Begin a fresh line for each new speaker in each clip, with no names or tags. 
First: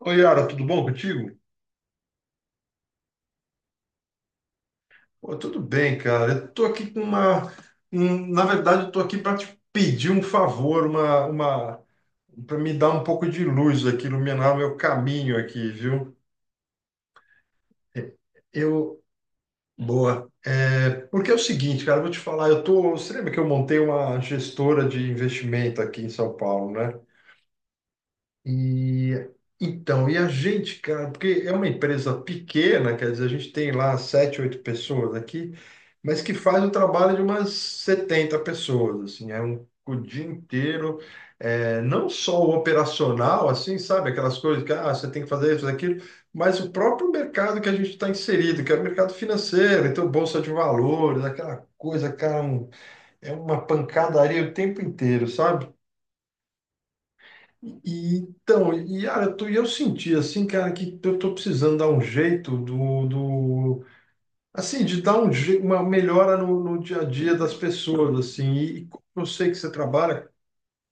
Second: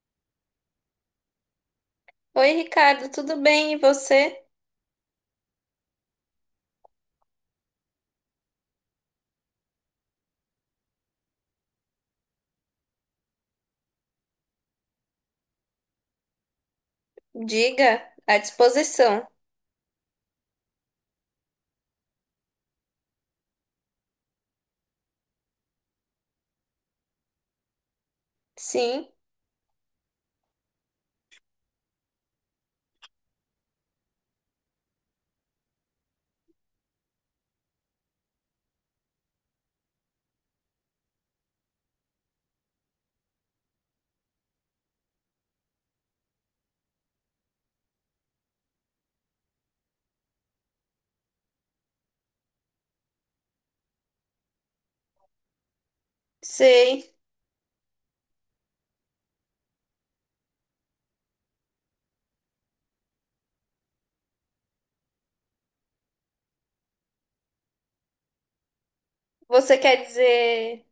Oi, Yara, tudo bom contigo?
Oi, Ricardo, tudo bem? E você?
Pô, tudo bem, cara. Eu tô aqui com uma. Na verdade, eu tô aqui para te pedir um favor, uma para me dar um pouco de luz aqui, iluminar o meu caminho aqui, viu?
Diga, à
Eu.
disposição.
Boa. É, porque é o seguinte, cara, eu vou te falar, eu tô. Você lembra que eu montei uma gestora de investimento aqui em São Paulo, né?
Sim,
E então, e a gente, cara, porque é uma empresa pequena, quer dizer, a gente tem lá sete, oito pessoas aqui, mas que faz o trabalho de umas 70 pessoas, assim, é um o dia inteiro, é, não só o operacional, assim, sabe, aquelas coisas que ah, você tem que fazer isso, aquilo, mas o próprio mercado que a gente está inserido, que é o mercado financeiro, então bolsa de valores, aquela coisa, cara, é uma pancadaria o tempo inteiro, sabe?
sei.
E então, e ah, eu, e eu senti assim, cara, que eu tô precisando dar um jeito do assim, de dar uma melhora no dia a dia das pessoas, assim, e como eu sei que você
Você quer
trabalha.
dizer,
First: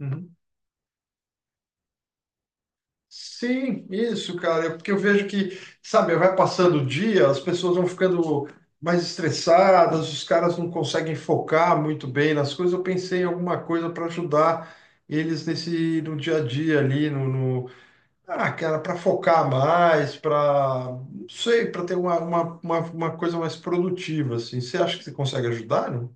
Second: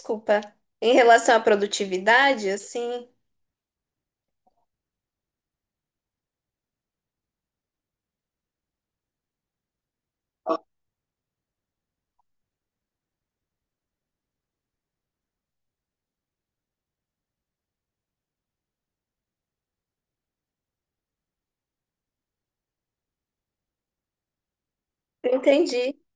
Uhum.
em relação à produtividade, assim?
Sim, isso, cara, é porque eu vejo que, sabe, vai passando o dia, as pessoas vão ficando mais estressadas, os caras não conseguem focar muito bem nas coisas. Eu pensei em alguma coisa para ajudar eles nesse no dia a dia ali, ah, cara, para focar mais, para, não sei, para ter uma coisa mais produtiva, assim. Você acha que você consegue ajudar,
Entendi.
não?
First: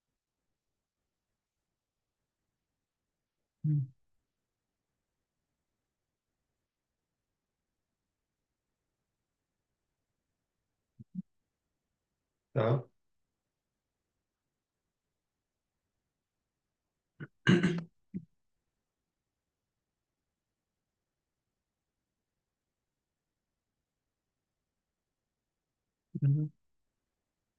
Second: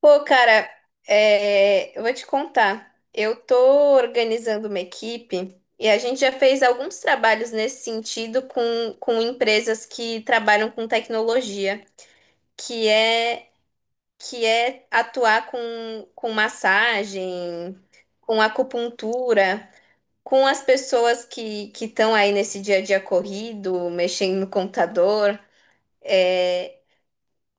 Pô, cara, eu vou te contar. Eu tô organizando uma equipe e a gente já fez alguns trabalhos nesse sentido com empresas que trabalham com tecnologia,
Tá.
que é que é atuar com massagem, com acupuntura, com as pessoas que estão aí nesse dia a dia corrido, mexendo no computador.
Uhum.
É,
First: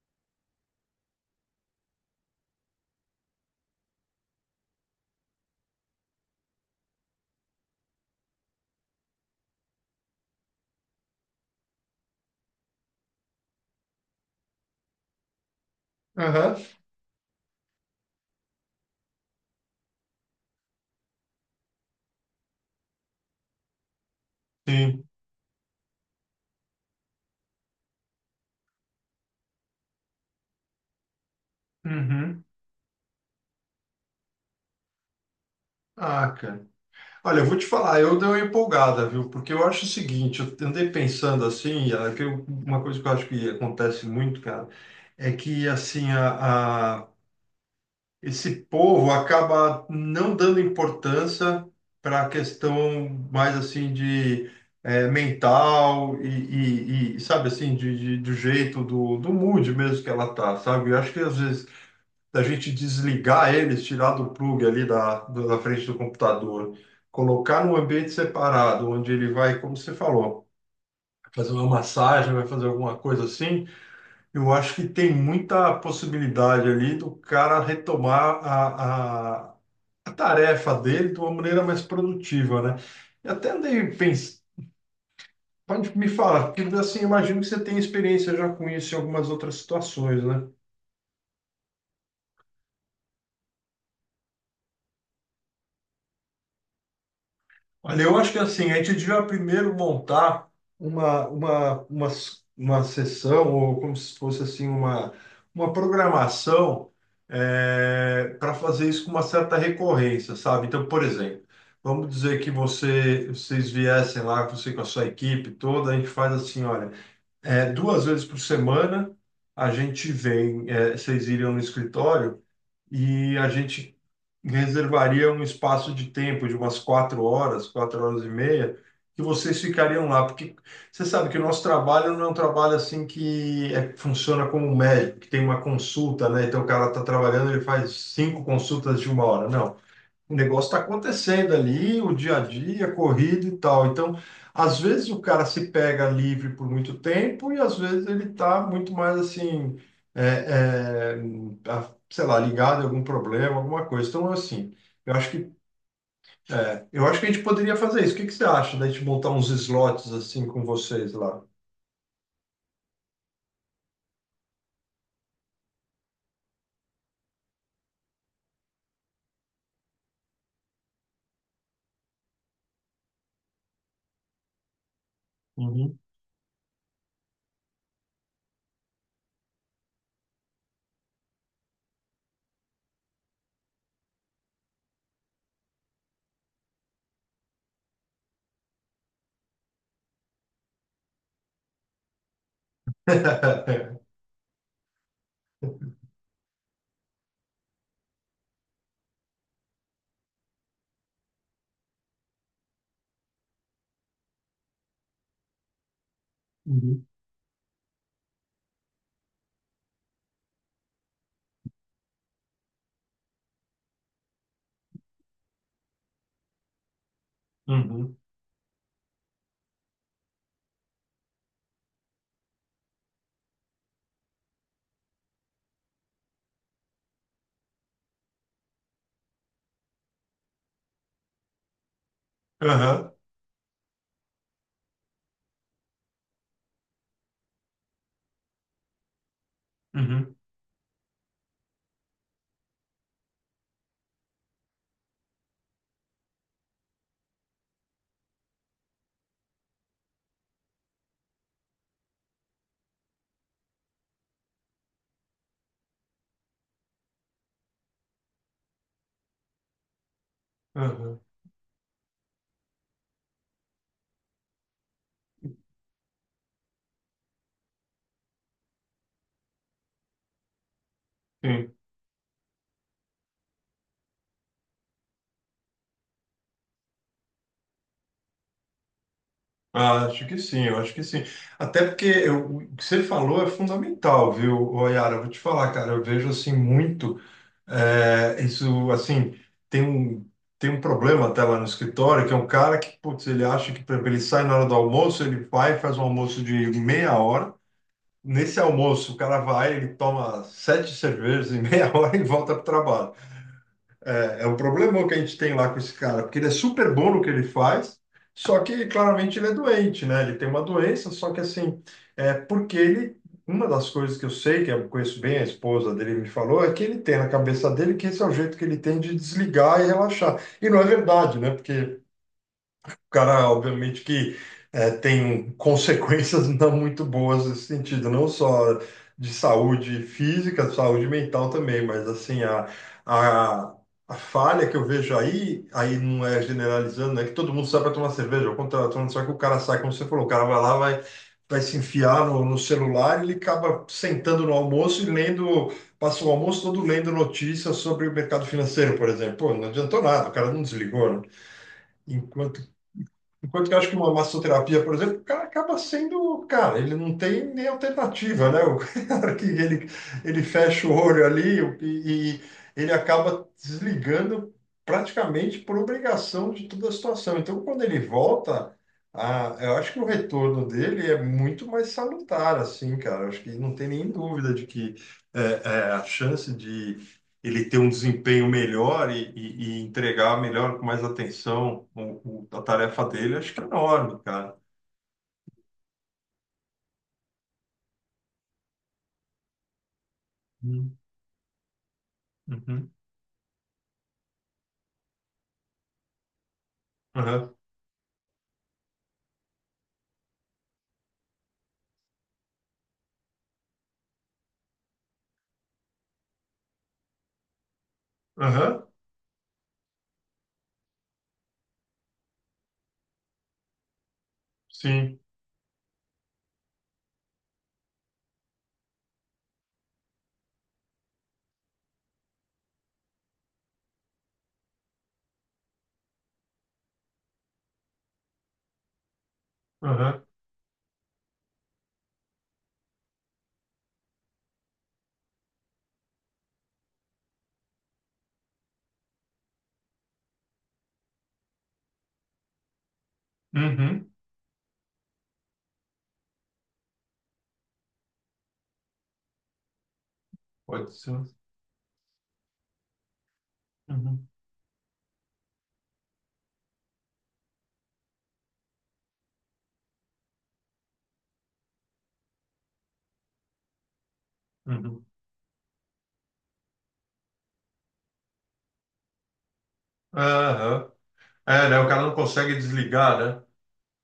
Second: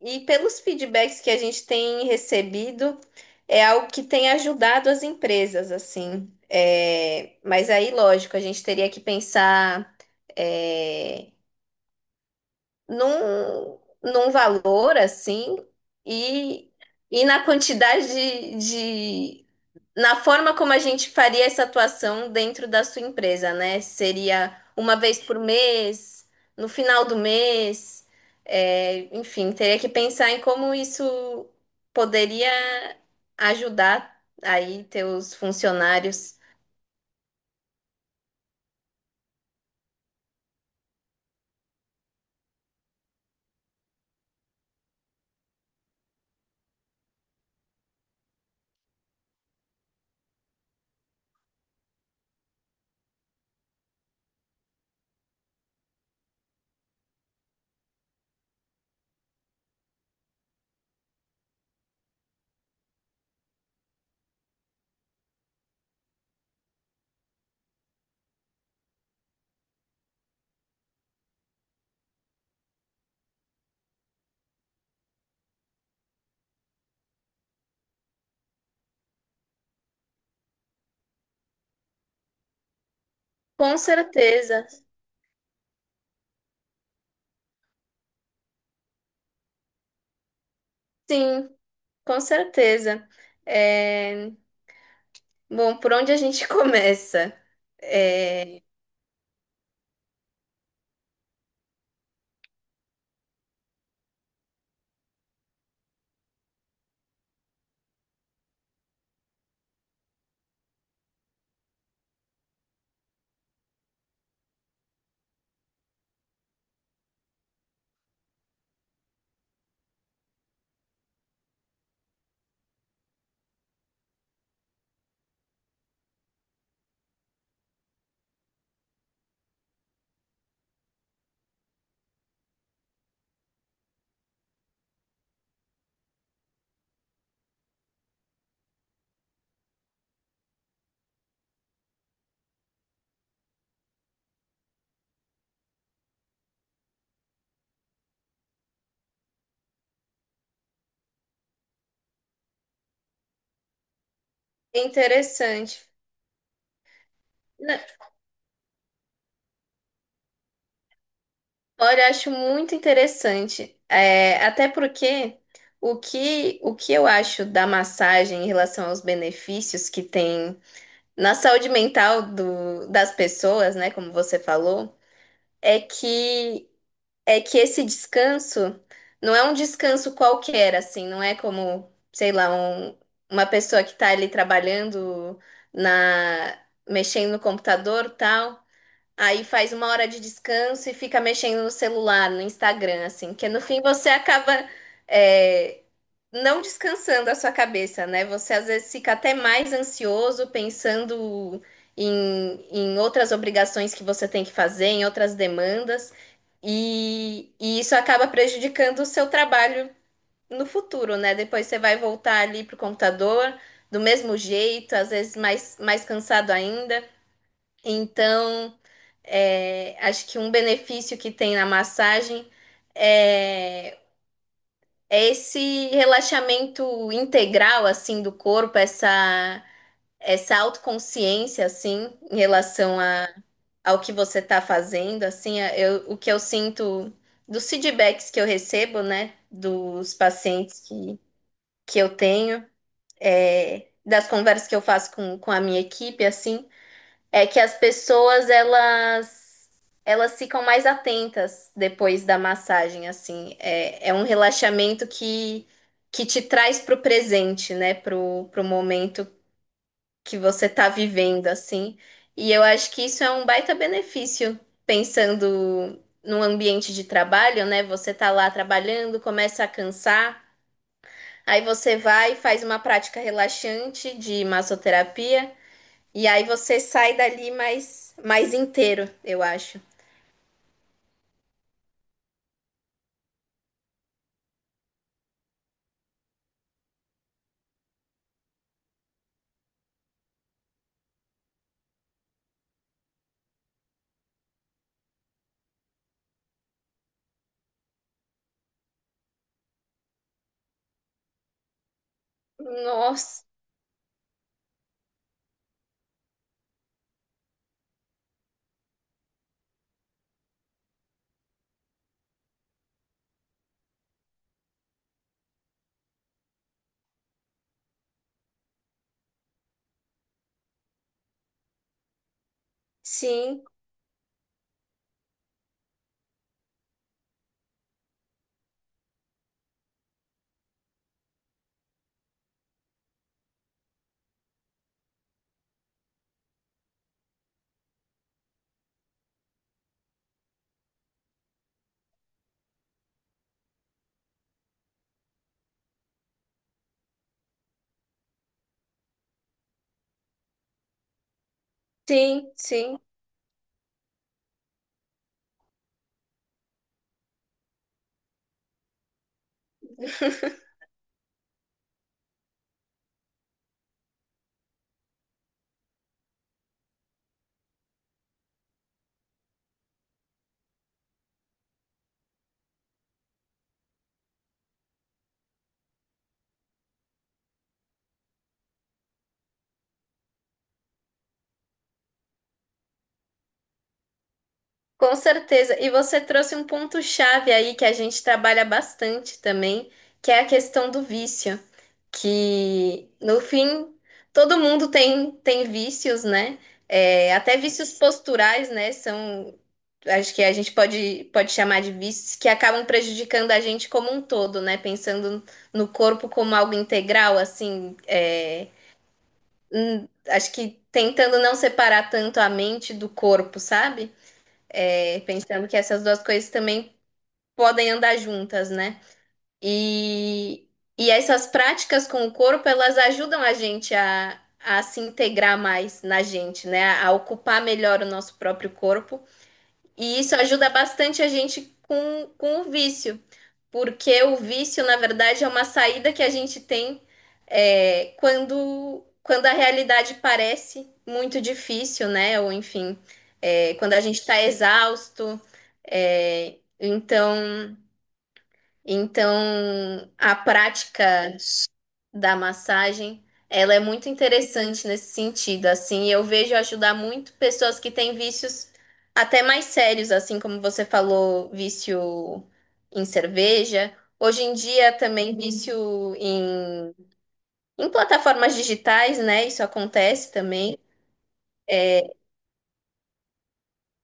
e pelos feedbacks que a gente tem recebido, é algo que tem ajudado as empresas, assim. É, mas aí, lógico, a gente teria que pensar. é, Num valor assim
Aham.
e, e na quantidade de- na forma como a gente faria essa atuação dentro da sua empresa, né? Seria uma
Sim.
vez por mês, no final do mês, é, enfim, teria que pensar em como isso
Uhum.
poderia ajudar aí teus
Ah,
funcionários.
cara. Olha, eu vou te falar, eu dei uma empolgada, viu? Porque eu acho o seguinte, eu andei pensando assim, é que uma coisa que eu acho que acontece muito, cara, é que assim, esse povo acaba não dando importância para a questão mais assim de eh, mental e, sabe assim do jeito do mood mesmo que ela tá, sabe? Eu acho que às vezes a gente desligar eles, tirar do plug ali da frente do computador, colocar num ambiente separado, onde ele vai, como você falou, fazer uma massagem, vai fazer alguma coisa assim. Eu acho que tem muita possibilidade ali do cara retomar a tarefa dele de uma maneira mais produtiva, né? E até
Com
andei pensando,
certeza,
pode me falar, porque assim, imagino que você tem experiência já com isso em algumas outras situações, né?
sim, com certeza. É, bom, por onde a gente começa?
Olha, eu
É
acho que assim, a gente devia primeiro montar uma, uma, uma, uma sessão, ou como se fosse assim, uma programação para fazer isso com uma certa recorrência, sabe? Então, por exemplo, vamos dizer que vocês viessem lá, você com a sua equipe toda, a gente faz assim, olha. É, duas vezes por semana a gente vem, é, vocês iriam no escritório e a gente reservaria um espaço de tempo de umas quatro horas e meia, que vocês ficariam lá, porque você sabe que o nosso trabalho não é um trabalho assim que funciona como um médico, que tem uma consulta, né? Então o cara está trabalhando, ele faz cinco consultas de uma hora. Não, o negócio está acontecendo ali, o dia a dia, corrida e tal. Então, às vezes o cara se pega livre por muito tempo e às vezes ele está muito mais assim, é, é, sei lá, ligado a algum problema, alguma coisa. Então, assim, eu acho que,
interessante.
é, eu acho que a gente poderia
Na-
fazer isso. O que que você acha da gente montar uns slots assim com vocês lá?
Olha, eu acho muito interessante. É, até porque o que eu acho da massagem em relação aos benefícios que tem na saúde mental das pessoas, né, como você falou, é
Uhum.
que é que esse descanso não é um descanso qualquer, assim, não é como, sei lá, uma pessoa que está ali trabalhando na, mexendo no computador, tal. Aí faz uma hora de descanso e fica mexendo no celular, no Instagram, assim, que no fim você acaba é, não descansando a sua cabeça, né? Você às vezes fica até mais ansioso pensando em, em outras obrigações que você tem que fazer, em outras demandas,
Uhum.
e isso acaba prejudicando o seu trabalho no futuro, né? Depois você vai voltar ali pro computador do mesmo jeito, às vezes mais cansado ainda.
Uhum.
Então. É, acho que um benefício que tem na massagem é, é esse relaxamento integral assim do corpo, essa autoconsciência assim em relação
Aham.
a, ao que você está fazendo, assim, o que eu sinto dos feedbacks que eu recebo, né, dos
Uhum.
pacientes que eu tenho, é, das conversas que eu faço com a minha equipe, assim. É que as pessoas elas ficam mais atentas depois da massagem, assim. É, é um relaxamento que te traz pro presente, né? Pro momento que você tá
Aham.
vivendo, assim. E eu acho que isso é um baita benefício, pensando no ambiente de trabalho, né? Você tá lá trabalhando, começa a cansar, aí
Sim.
você vai e faz uma prática relaxante de massoterapia. E aí você sai dali mais inteiro, eu acho.
Ah, acho que sim, eu acho que sim. Até porque o que você falou é fundamental, viu, ô, Yara? Eu vou te falar, cara, eu vejo assim muito. É, isso, assim, tem um, tem um problema até lá no escritório, que é um cara que, putz, ele acha que, por exemplo, ele sai na hora do almoço, ele vai e faz um almoço de meia hora. Nesse almoço, o cara vai, ele toma sete cervejas em meia hora e volta para o trabalho.
Nossa,
É, é o problema que a gente tem lá com esse cara, porque ele é super bom no que ele faz, só que claramente ele é doente, né? Ele tem uma doença, só que assim, é porque ele. Uma das coisas que eu sei, que eu conheço bem, a esposa dele me falou, é que ele tem na cabeça dele que esse é o jeito que ele tem de desligar e relaxar. E não é verdade, né? Porque o cara,
sim,
obviamente, que eh, tem consequências não muito boas nesse sentido, não só de saúde física, saúde mental também, mas assim, a, a falha que eu vejo aí, aí não é generalizando, né? Que todo mundo sai para tomar cerveja, ao contrário, todo mundo sai que o cara sai, como você falou, o cara vai lá, vai se enfiar no celular, ele acaba sentando no almoço e lendo, passa o almoço todo lendo notícias sobre o mercado financeiro, por exemplo. Pô, não adiantou nada, o cara não desligou, né?
sim, sim.
Enquanto que eu acho que uma massoterapia, por exemplo, o cara acaba sendo, cara, ele não tem nem alternativa, né? O cara que ele fecha o olho ali e ele acaba desligando praticamente por obrigação de toda a situação. Então, quando ele volta, eu acho que o retorno dele é muito mais salutar, assim, cara. Eu acho que não tem nem dúvida de que é, a chance de ele ter um desempenho melhor e entregar melhor, com mais atenção, a tarefa dele, acho que é enorme, cara.
Com certeza. E você trouxe um ponto-chave aí que a gente trabalha bastante também, que é a questão
Uhum.
do vício.
Uhum.
Que, no fim, todo mundo tem vícios, né? É,
Aham.
até vícios posturais, né? São, acho que a gente pode chamar de vícios que acabam prejudicando a gente como um todo, né? Pensando no corpo como algo integral, assim, é,
Aham.
acho que tentando não separar tanto a mente do corpo, sabe?
Sim.
É, pensando que essas duas coisas também podem andar juntas, né? E, e essas práticas com o corpo, elas ajudam a gente a se integrar mais na gente, né? A ocupar melhor o nosso próprio corpo. E
Aham.
isso ajuda bastante a gente com o vício. Porque o vício, na verdade, é uma saída que a gente tem é, quando a realidade parece muito difícil, né? Ou enfim, é, quando a
Uhum.
gente está exausto. é, então, então, a
Pode ser.
prática da massagem, ela é muito
Uhum.
interessante nesse sentido, assim, eu vejo ajudar muito pessoas que têm vícios até mais sérios, assim como você falou, vício em cerveja, hoje em dia
Uhum.
também. Uhum. Vício em plataformas digitais, né? Isso acontece também.
Aham. É, né? O cara não consegue desligar, né?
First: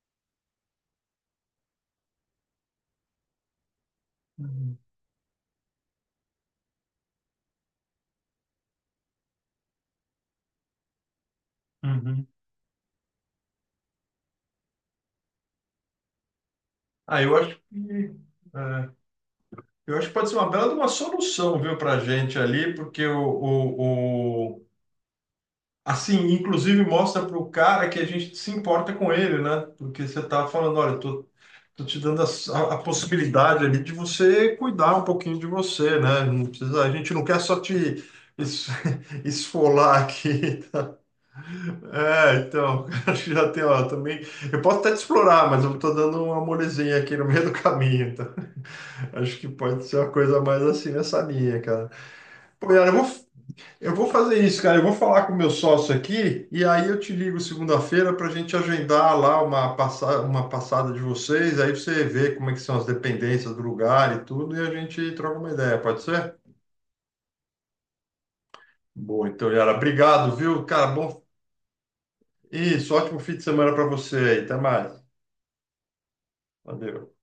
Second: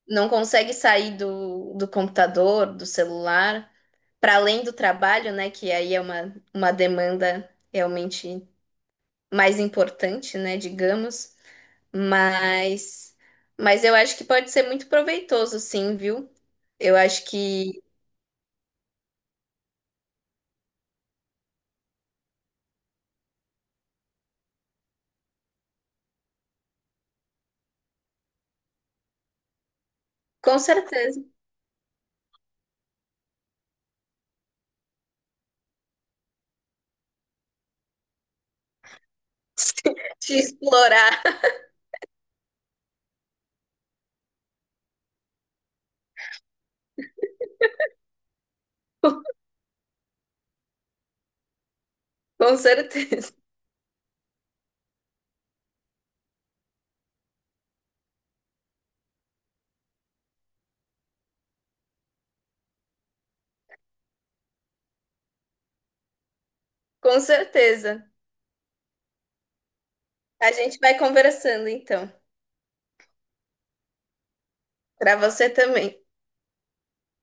Não consegue sair do computador, do celular, para além do
Uhum.
trabalho, né? Que aí é uma demanda realmente mais importante, né? Digamos.
Uhum.
Mas, mas eu acho que pode ser muito proveitoso, sim, viu? Eu
Ah,
acho
eu acho
que,
que. É, eu acho que pode ser uma bela de uma solução, viu, pra gente ali, porque o, assim, inclusive mostra para o cara que a gente se importa com ele, né? Porque você tá
com
falando, olha,
certeza,
tô te dando a possibilidade ali de você cuidar um pouquinho de você, né? Não precisa, a gente não quer só te es- esfolar
te
aqui.
explorar,
É, então, acho que já tem, ó, também. Eu posso até te explorar, mas eu tô dando uma molezinha aqui no meio do caminho, tá? Acho que pode ser uma coisa mais assim nessa linha, cara.
com
Pô, Yara,
certeza,
eu vou fazer isso, cara. Eu vou falar com o meu sócio aqui e aí eu te ligo segunda-feira para a gente agendar lá uma passada de vocês. Aí você vê como é que são as dependências do lugar e tudo e a gente troca uma ideia, pode ser?
com certeza.
Boa, então, Yara, obrigado,
A
viu?
gente
Cara,
vai
bom.
conversando, então,
Isso, ótimo fim de semana para você aí. Até mais.
para você também.
Valeu.